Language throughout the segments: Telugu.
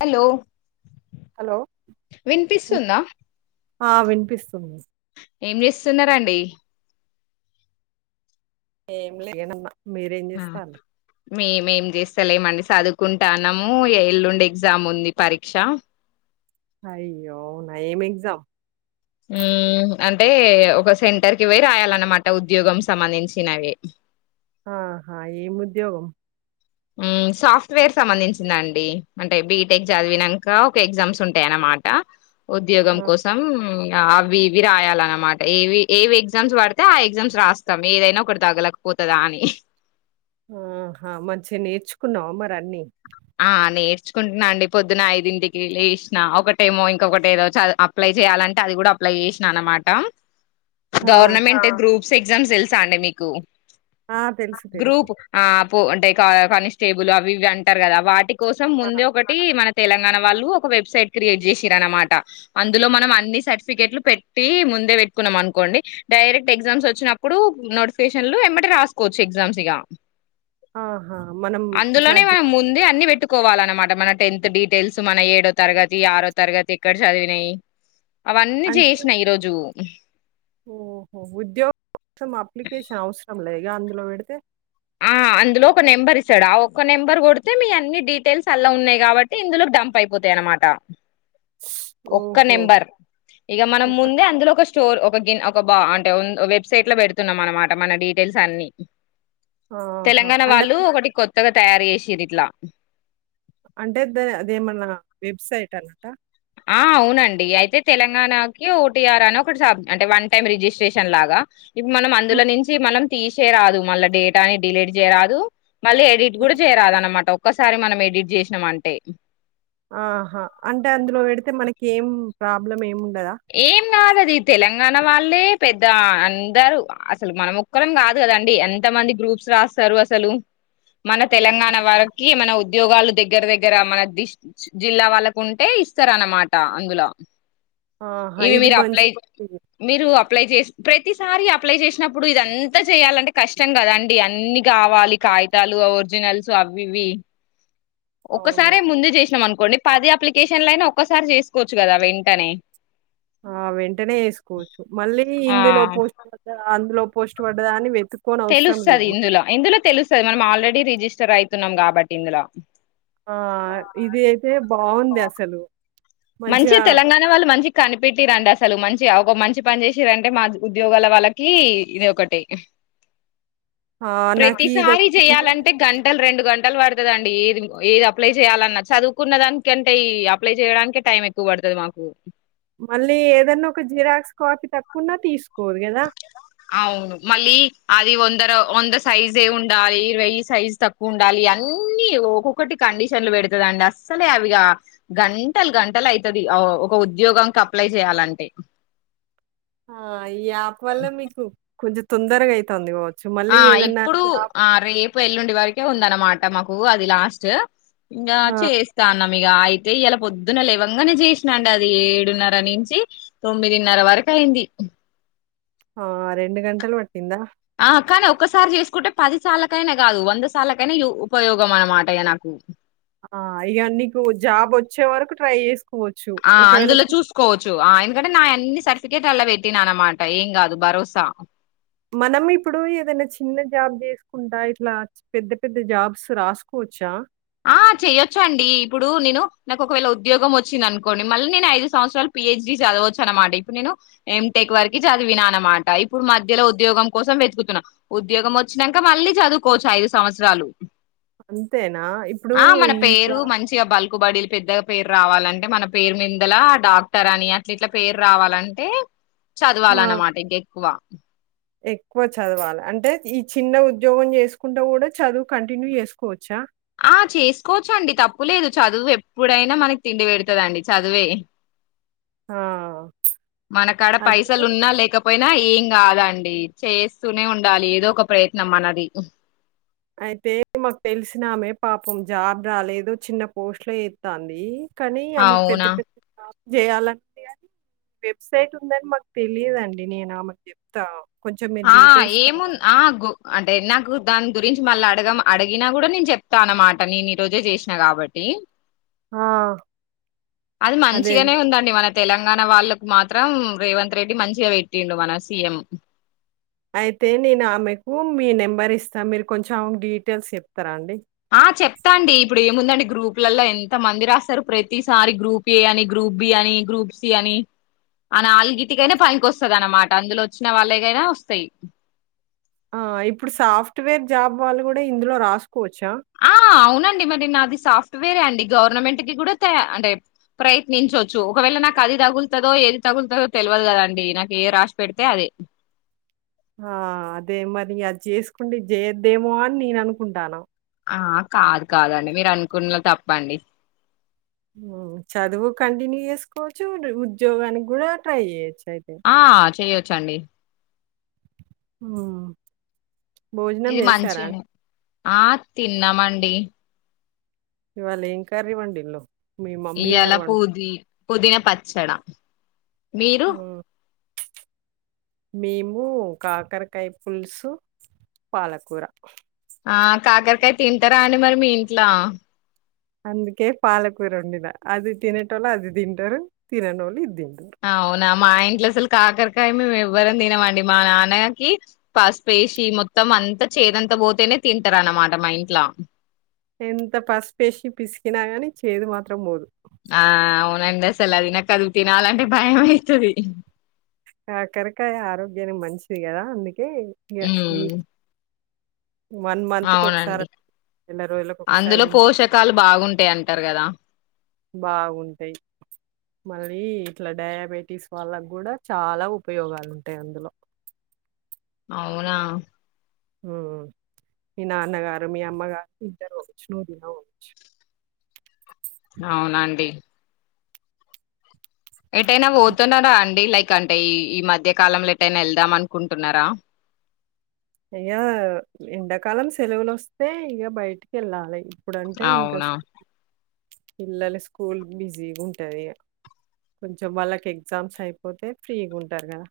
హలో హలో విన్- వినిపిస్తుందా ఆ వినిపిస్తుంది ఏం చేస్తున్నారండి ఏ మలేగ నమ్మ మీరెం ఆ చెస్తార్ మేమేం చేస్తాలేమండి చదువుకుంటానము ఎల్లుండి ఎగ్జామ్ ఉంది పరీక్ష అయ్యో అవునా ఏం ఎగ్జామ్ అంటే ఒక సెంటర్ కి పొయ్యి రాయాలన్నమాట ఉద్యోగం సంబంధించినవి ఆహా ఎమ్ ఉద్యోగం సాఫ్ట్వేర్ సంబంధించిందండి అంటే బీటెక్ చదివినాక ఒక ఎగ్జామ్స్ ఉంటాయ అన్నమాట ఉద్యోగం ఆ కోసం అవి ఇవి రాయాలన్నమాట ఏవి ఏవి ఎగ్జామ్స్ పడితే ఆ ఎగ్జామ్స్ రాస్తాం ఏదైనా ఒకటి తగ్గలేకపోతుందా అని ఆహా మంచిగా నేర్చుకున్నావా మరి అన్ని ఆ నేర్చుకుంటున్నా అండి పొద్దున ఐదింటికి లేసిన ఒకటేమో ఇంకొకటి ఏదో అప్లై చెయ్యాలంటే అది కూడా అప్లై చేసినా అనమాట ఆ గవర్నమెంట్ గ్రూప్ ఎగ్జామ్స్ తెలుసా అండి మీకు ఆ తెలుసు తెలుసు గ్రూప్ ఆ అంటే కా కానిస్టేబుల్ అవి ఇవి అంటారు కదా వాటి కోసం ఆ, ముందే ఒకటి మన తెలంగాణ వాళ్ళు ఒక వెబ్సైట్ క్రియేట్ చేసిరు అనమాట అందులో మనం అన్ని సర్టిఫికెట్లు పెట్టి ముందే పెట్టుకున్నాం అనుకోండి డైరెక్ట్ ఎగ్జామ్స్ వచ్చినప్పుడు నోటిఫికేషన్లు ఏమ్మటే రాసుకోవచ్చు ఎగ్జామ్స్ ఇగా ఆహా మనం ఇట్లా జి కోవాలన్నమాట మన టెన్త్ డీటెయిల్స్ మన ఏడో తరగతి ఆరో తరగతి ఎక్కడ చదివినాయి అవన్నీ అంటే చేసినా ఈరోజు ఓహో ఉద్యోగం సం అప్లికేషన్ అవసరం లే ఇగ అందులో పెడితే ఆ అందులో ఒక నెంబర్ ఇస్తాడు ఆ ఒక్క నెంబర్ కొడితే మీ అన్ని డీటెయిల్స్ అలా ఉన్నాయి కాబట్టి ఇందులోకి డంప్ అయిపోతాయి అనమాట ఒక్క ఓహో నెంబర్ ఇక మనం ఒక్క ముందే అందులో ఒక స్టోర్ ఒ కి గిన్ ఒక బా అంటే వెబ్సైట్ లో పెడుతున్నాం అనమాట మన డీటెయిల్స్ అన్ని ఆహా తెలంగాణ అంటే వాళ్ళు మన- ఒకటి కొత్తగా తయారుచేసిరు ఇట్లా అంటే ద అదేమన్నా వెబ్సైట్ అన్నట ఆ అవునండి అయితే తెలంగాణకి ఓటీఆర్ అని ఒకటి అంటే వన్ టైమ్ రిజిస్ట్రేషన్ లాగా ఇప్పుడు మనం అందులో నుంచి మనం తీసేరాదు మళ్ళా డేటాని డిలీట్ జెయరాదు మళ్ళీ ఎడిట్ గూడ జేయరాదున్నమాట ఒ ఒకసారి మనం ఎడిట్ జేసినాం అంటే ఆహా అంటే అందులో పెడితే మనకి ఏం ప్రాబ్లం ఏం ఏం గాదది తెలంగాణ వాళ్ళే పెద్ద అందరు అసలు మన ఒక్కరం గాదు కదండి ఎంత మంది గ్రూప్స్ రాస్తరు అసలు మన తెలంగాణ వాళ్లకి మన ఉద్యోగాలు దగ్గర దగ్గర మన ది జిల్లా వాళ్ళకు ఉంటే ఇస్తరు అన్నమాట అందుల ఆహా! ఇవి ఇది మీరు మంచి అప్లై పద్ధతి. మీరు అప్లై చేస్ ప్రతిసారి అప్లై చేసినప్పుడు ఇదంతా జేయాలంటే కష్టం కదాండి అన్ని కావాలి ఆ! కాయితాలు ఒర్ ఒరిజినల్స్ అవి ఇవి అవును. ఒక్కసారే ముందే జేసినాం అను పోనీ పది అప్లికేషన్ లైన ఒక్కసారి చేసుకోవచ్చు గదా వెంటనే ఆ వెంటనే జేసుకోవచ్చు మళ్ళీ ఆ ఇందులో పోస్ట్ పడ్డదా అందులో పోస్ట్ పడ్డదా అని వెత్ తెలుస్తది ఇందులో ఇందులో తెలుస్తది మనం ఆల్రెడీ రిజిస్ట ర్ అయితున్నాం గాబట్టి ఇందుల ఆ ఇదే అయి బావుంది అసలు మంచిగా తెలంగాణ వాళ్ళు మంచి కనిపెట్టి రండి అసలు మంచి మంచి ఒక మంచి పని చేసిరంటే మా ఉద్యోగాల వాళ్ళకి ఇది ఒకటి ఆహ్, నాకు ప్రతిసారి ఇదొకటి ఉందని జేయాలంటే గంటలు రెండు గంటలు పడుతుందండి ఏది ఏది అప్లై చేయాలన్నా చదువుకున్న దానికంటే ఈ అప్లై చేయడానికి టైం ఎక్కువ పడుతది మాకు మళ్ళీ ఏదైన్నా ఒక జిరాక్స్ కాపీ తక్కున్నా తీసుకు అవును మళ్ళీ అది వందరు వంద సైజే ఉండాలి వెయ్యి సైజు తక్కువ ఉండాలి అన్నీ ఒక్కొక్కటి కండిషన్లు పెడతదండి అస్సలే అవిగా గంటలు గంటలు అయితది ఒక ఉద్యోగంకి అప్లై చేయాలంటే ఆ ఆ ఈ యాప్ వల్ల మీకు కొంచెం తొందరగా అయితంది ఆ ఇప్పుడు ఆ రేపు ఎల్లుండి వరకే ఉందన్నమాట మాకు అది లాస్ట్ ఇంగా ఆ! చేస్తా. మీగా అయితే ఇలా పొద్దున లేవంగానే చేసినాండి. అది ఏడున్నర నుంచి తొమ్మిదిన్నర వరకు అయింది. ఆ రెండు గంటలు పట్టిందా. ఆ కానీ ఒక్కసారి చేసుకుంటే పది సార్కైనా కాదు. వంద సార్లకైనా ఉపయోగం అన్నమాట ఇగ నాకు ఆ ఇక నీకు జాబ్ వచ్చే వరకు ట్రై చేసు ఆ అందులో చూసుకోవచ్చు. ఆ ఎందుకంటే నా అన్ని సర్టిఫికేట్ అలా పెట్టినా అనమాట. ఏం కాదు భరోసా మనం ఇప్పుడు ఏదైనా చిన్న జాబ్ చేసుకుంటా ఇట్లా పెద్ద పెద్ద జాబ్స్ రాసుకోవచ్చా. ఆ చెయొచ్చు అండి. ఇప్పుడు నేను నాకు ఒకవేళ ఉద్యోగం వచ్చింది అనుకోండి మళ్ళీ నేను ఐదు సంవత్సరాలు పిహెచ్డి చదవచ్చు. అనమాట ఇప్పుడు నేను ఎ టెక్ వరకి చదివినాను అనమాట ఇప్పుడు మధ్యలో ఉద్యోగం కోసం వెతుకుతున్నా ఉద్యోగం వచ్చినాక మళ్ళీ చదువుకోవచ్చు ఐదు సంవత్సరాలు. అ ఆ మన పేరు మంచిగా బల్కుబడలు. పెద్దగా పేరు రావాలంటే మన పేరు మీదల డాక్టర్ అని అట్ ఇట్లా పేరు రావాలంటే, ఆ! చదవాలన్నమాట ఇంకా ఎక్కువ ఎక్కువ చదవాలి. అంటే ఈ చిన్న ఉద్యోగం చేసుకుంటా కూడా చదువు కంటిన్యూ చేసుకోవచ్చా. ఆ చేసుకోవచ్చు. అండి తప్పులేదు చదువు ఎప్పుడైనా మనకి తిండి పెడతదండి. చదువే ఆ! మన కాడ అదే పైసలు ఉన్నా లేకపోయినా ఏం కాదండి చేస్తూనే ఉండాలి ఏదో ఒక ప్రయత్నం మనది అయితే మాకు తెలిసినామే పాపం జాబ్ రాలేదు చిన్న పోస్ట్ లో చేతంది. కానీ ఆమెకు పెద్ద అవునా పెద్ద చేయాలంట కానీ వెబ్సైట్ ఉందని మాకు తెలియదుండి నేను ఆమెకు చెప్తా. ఆ ఏము ఆ గు అంటే దాని గురించి మళ్ళీ అడగ అడిగినా కూడా నేను చెప్తా అన్నమాట. నేను ఈ రోజే చేసినా కాబట్టి ఆ! అది అదే. మంచిగానే ఉందండి. తెలంగాణ వాళ్ళలకు మాత్రం రేవంత్ రెడ్డి మంచిగా పెట్టిండు. మన సీఎం అయితే నేను ఆమెకు మీ నెంబర్ ఇస్తాను మీరు కొంచెం ఆమెకు డీటెయిల్స్ చెప్తా. స్తర అండి. వస్తా అండి ఇప్పుడు ఏముందండి గ్రూప్లలో ఎంత మంది రాస్తారు. ప్రతిసారి గ్రూప్ ఏ అని గ్రూప్ బి అని గ్రూప్ సి అని అని అల్గిటికైనా పనికి వస్తది అనమాట అందులో వచ్చిన వాళ్ళేకైనా వస్తాయి. ఆ ఇప్పుడు సాఫ్ట్వేర్ జాబ్ వాళ్ళు కూడా ఇందులో రాసు ఆ అవునండి మరి నాది సాఫ్ వేరే అండి గవర్నమెంట్ కి కూడా అంటే ప్రయత్నించవచ్చు. ఒకవేళ నాకు అది తగులుతదో ఏది తగులుతుదో తెలియదు కదండి నాకు ఏ రాసి పెడితే అదే ఆ అదే మరి అది చేసుకుంటే చేయద్దేమో అని నేను అనుకుంటాన. ఆ కాదు కాదండి మీరు అనుకున్నది తప్పండి. చదువు కంటిన్యూ చేసుకోవచ్చు. ఉద్యోగానికి కూడా ట్రై చేయొచ్చు. అయితే. ఆ చెయ్యచ్చు. చండి. ఉం ఇది మంచి అని ఆ తిన్నామండి. ఏ ఇవాళ ఏం కర్రీ వండిళ్లు ఇయ్యాల పుది పుదీనా పచ్చడా మీరు హ్మ్. మేము కాకరకాయ పులుసు పాలకూర ఆ కాకరకాయ తింటారా అండి మరి మీ ఇంట్లో అందుకే పాలకూర వండిన అది తినేటోళ్ళు అది తింటారు తిననోళ్ళు ఇది తిం అవునా మా ఇంట్లో అసలు కాకరకాయ మేము ఎవ్వరం తినమండి మా నాన్నకి పసుపేసి మొత్తం అంతా చేదంత పోతేనే తింటారు అన్నమాట మా ఇంట్లో ఎంత పసుపేసి పిసికిిన గాని చేదు మాత్రం పోదు ఆ అవునండి అసలు అది నా కదువు తినాలంటే భయం అయితది ఆ కాకరకాయ ఆరోగ్యానికి మంచిది కదా అందు కే ఇగ ఉమ్ వీక్ వన్ మంత్కి ఒకసారి అవునండి నెల రోజులలకు ఒకసారి అందులో తింటే పోషకాలు బాగుంటాయి అంటారు కదా బాగుంటాయి మరీ ఇట్లా డయాబెటీస్ వాళ్ళకు కూడా చాలా ఉపయోగాలు ఉంటాయి అందులో అవునా ఉమ్ మీ నాన్నగారు మీ అమ్మగారు తింటారు పోవచ్చు నువ్వు తిన పోవచ్చు అవునండి ఎటైనా పోతున్నారా అండి లైక్ ఎందుకంటే ఈ ఈ మధ్య కాలంలో ఎటైనా వెళ్దాం అనుకుంటున్నారా ఇయ్యా ఎండాకాలం సెలవులు వస్తే ఇక బయటికి వెళ్ళాలి అప్పుడంటే ఇంకా. అవునా పిల్లలు స్కూల్ బిజీగా ఉంటాది కొంచం వాళ్ళకి ఎగ్జామ్స్ అయిపోతే ఫ్రీగా ఉంటారు కదా.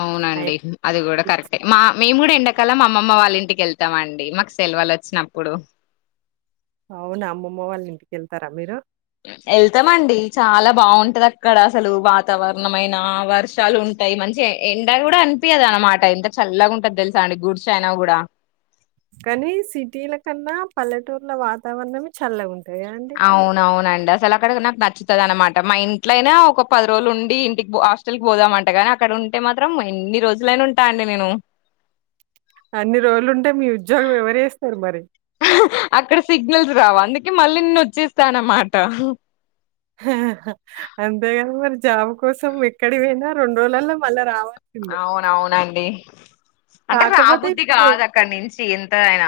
అవునండి అది కూడా కరెక్టే మా మేము కూడా ఎండ. కాలం అమ్మమ్మ వాళ్ళ ఇంటికి వెళ్తాము అండి మాకు సెలవులు వచ్చినప్పుడు. అవున అమ్మమ్మ వాళ్ళ ఇంటికి వెళ్తారా మీరు. వెళ్తామండి చాలా బాగుంటాది అక్కడ అసలు వాతావరణమైన వర్షాలు ఉంటాయి మంచి ఎండా కూడా అనిపియ్యదు అనమాట ఎంత చల్లగా ఉంటాది తెలుసా అండి గుడ్చి ఐనా కూడా. కానీ సిటీలా కన్నా పల్లెటూర్ల వాతావరణమే చల్లగ ఉం అవున అవునండి అసలు అక్కడ నాకు నచ్చిం. కదా అనమాట మా ఇంట్లోనైనా ఒక పది రోజులు ఉండి ఇంటికి హాస్టల్ కి పోదామంటా కానీ అక్కడ ఉంటే మాత్రం ఇన్ని రోజులైనా ఉంటా అండి నేను. అన్ని రోజులుంటే మీ ఉద్యోగం ఎవరు చేస్తారు మరి. అక్కడ సిగ్నల్స్ రావు అందుకే మళ్ళీ నేను వచ్చేస్తా అన్నమాట. అంతేగాని మరి జాబ్ కోసం ఎక్కడి పోయినా రెండు రోజలల్లో మళ్ళా రావాలి. అవునవును అండి. అంటే కాకపోతే రాబుద్ధి ఇప్పుడు కాదు అక్కడ నుంచి ఎంత అయిన.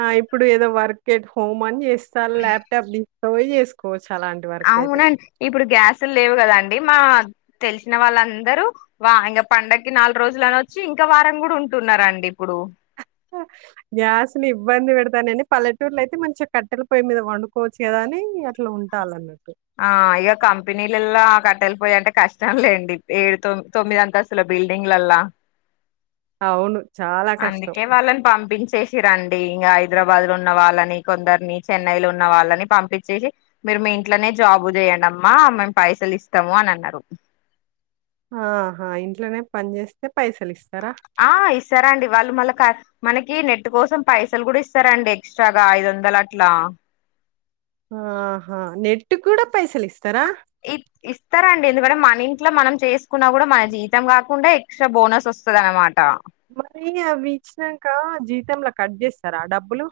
ఆ ఇప్పుడు ఏదో వర్క్ అట్ హోమ్ అని చే. Sir laptop. పోయి చేసుకోవచ్చు. అవునండి ఇప్పుడు గ్యాస్. అసలు లేవు కదాండి మా తెలిసిన వాళ్ళందరూ వా ఇంకా పండగకి నాలుగు రోజులుని వచ్చి ఇంకా వారం కూడా ఉంటున్నారాండి ఇప్పుడు. గ్యాస్ ని ఇబ్బంది పెడతానని పల్లెటూళ్లో అయితే మంచిగా కట్టెలా పొయ్యి మీద వండుకోవచ్చు కదా అని అట్లా ఉంటాల అన్నటు. ఆ ఇగ కంపెనీలలా. కట్టెలా పొయ్యి అంటే కష్టం లేండి ఏడు తొమ్ తొమ్మిది అంతస్తులా బిల్డింగ్ అల్లా. అవును. చాలా కష్టం. అందుకే వాళ్ళని పంపించేసిరూ అండి ఇగ ఐదు. హైదరాబాద్ లో ఉన్న వాళ్ళని కొందరిని చెన్నై లో ఉన్న వాళ్ళని పంపించేసి మీరు మీ ఇంటి. అట్లనే జాబు చేయండిమ్మా మేము పైసలు ఇస్తాము అని అన్నారు. ఆహా ఇంట్లోనే పని చేస్తే పైసలు ఇ. ఆ ఇస్తారాండి వాళ్ళు మళ్ళా క. మనకి నెట్ కోసం పైసలు కూడా ఇస్తారండి ఎక్స్ట్రాగా ఐదు వందలు అట్లా. ఆహా నెట్ కూడా పైసలు ఇస్తారా. ఇ ఇస్తారండి ఎందుకంటే మన ఇంట్లో మనం చేసుకున్నా కూడా మన జీవితం కాకుండా ఎక్స్ట్రా బోనస్ వస్తుంది అనమాట. మరి అవి ఇచ్చినాక జీతంలా కట్ చేస్తారా డబ్బులు.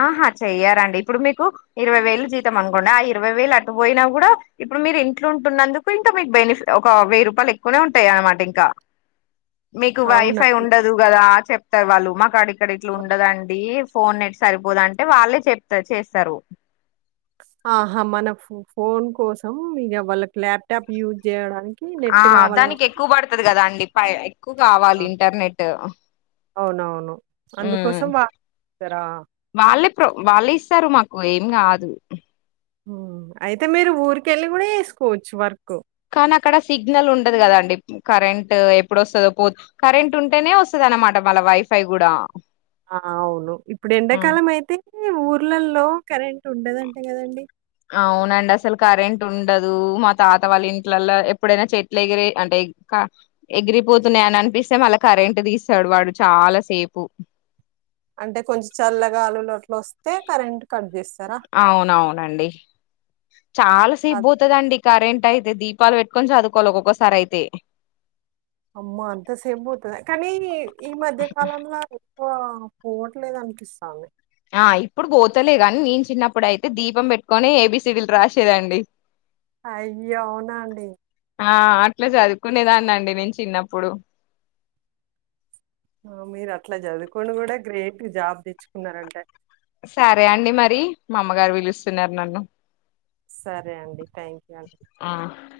ఆహా చెయ్యారండి ఇప్పుడు మీకు ఇరవై వేలు జీతం అనుకోండి ఆ ఇరవై వేలు అటు పోయినా కూడా ఇప్పుడు మీరు ఇంట్లో ఉంటున్నందుకు ఇంకా మీకు బెనిఫిట్ ఒక వెయ్యి రూపాయలు ఎక్కువనే ఉంటాయి అనమాట ఇంకా. మీకు అవునా! వైఫై ఉండదు కదా చె. త వాళ్ళ మా అడి. ఇక్కడ ఇట్లా ఉండదండి. ఫోన్. సరిపోదు అంటే వాళ్ళే చెప్తారు చేస్తారు. ఆహా మన ఫోన్ కోసం ఇగ వాళ్ళకి ల్యాప్టాప్ యూజ్ చేయడానికి. ఆ దానికి ఎక్కువ పడుతుంది కదా అండి పయ ఎక్కువ కావాలి ఇంటర్నెట్ అవునవును. అందుకోసం వాడతారా? వాళ్ళ ప్ర వాళ్ళ ఇస్తారు మాకు ఏం కాదు అయితే మీరు ఊరిక వెళ్ళి కూడా చెసుకోవచ్చు వర్క్ కానీ అక్కడ సిగ్నల్ ఉండదు కదాండి కరెంట్ ఎప్పుడు వస్తుందో పో కరెంట్ ఉంటేనే వస్తుద అనమాట మళ్ళ వైఫై కూడా ఆ అవును ఇప్పుడు ఎండాకాలం అయితే ఊర్లల్లో కరెంట్ ఉండదంటే కదండి అవునండి అసలు కరెంట్ ఉండదు మా తాత వాళ్ళ ఇంట్లలో ఎప్పుడైనా చెట్లు ఎగిరి అంటే ఎగిరిపోతున్నాయి అని అనిపిస్తే మళ్ళా కరెంట్ తీస్తాడు వాడు చాలా సేపు అంటే కొంచెం చల్లగా గాలులు అట్లు వస్తే కరెంట్ కట్ చేస్తుంరూ అవునవునండి చాలా సేపు అది పోతుందండి కరెంట్ అయితే అయితే దీపాలు పెట్టుకొని చదువుకోవాలి ఒక్కొక్కసారి అయితే అమ్మో! అంత సేపు బోతదా? ఆ పోట్లేద అనిపిస్తాంది ఆ ఇప్పుడు పోతలే గాని నేను చిన్నప్పుడు అయితే దీపం పెట్టుకొని ఏబిసిడిల్ రాసేదండి అయ్య అవునా అండి ఆ అట్లా చదువుకునేదాన్ని అండి నేను చిన్నప్పుడు ఆ మీరు అట్లా చదువుకోని కూడా గ్రేట్ జాబ్ తెచ్చుకున్నారంటే సరే అండి మరి మా అమ్మగారు పిలుస్తున్నారు నన్ను సరే అండి థ్యాంక్ యూ అం ఆ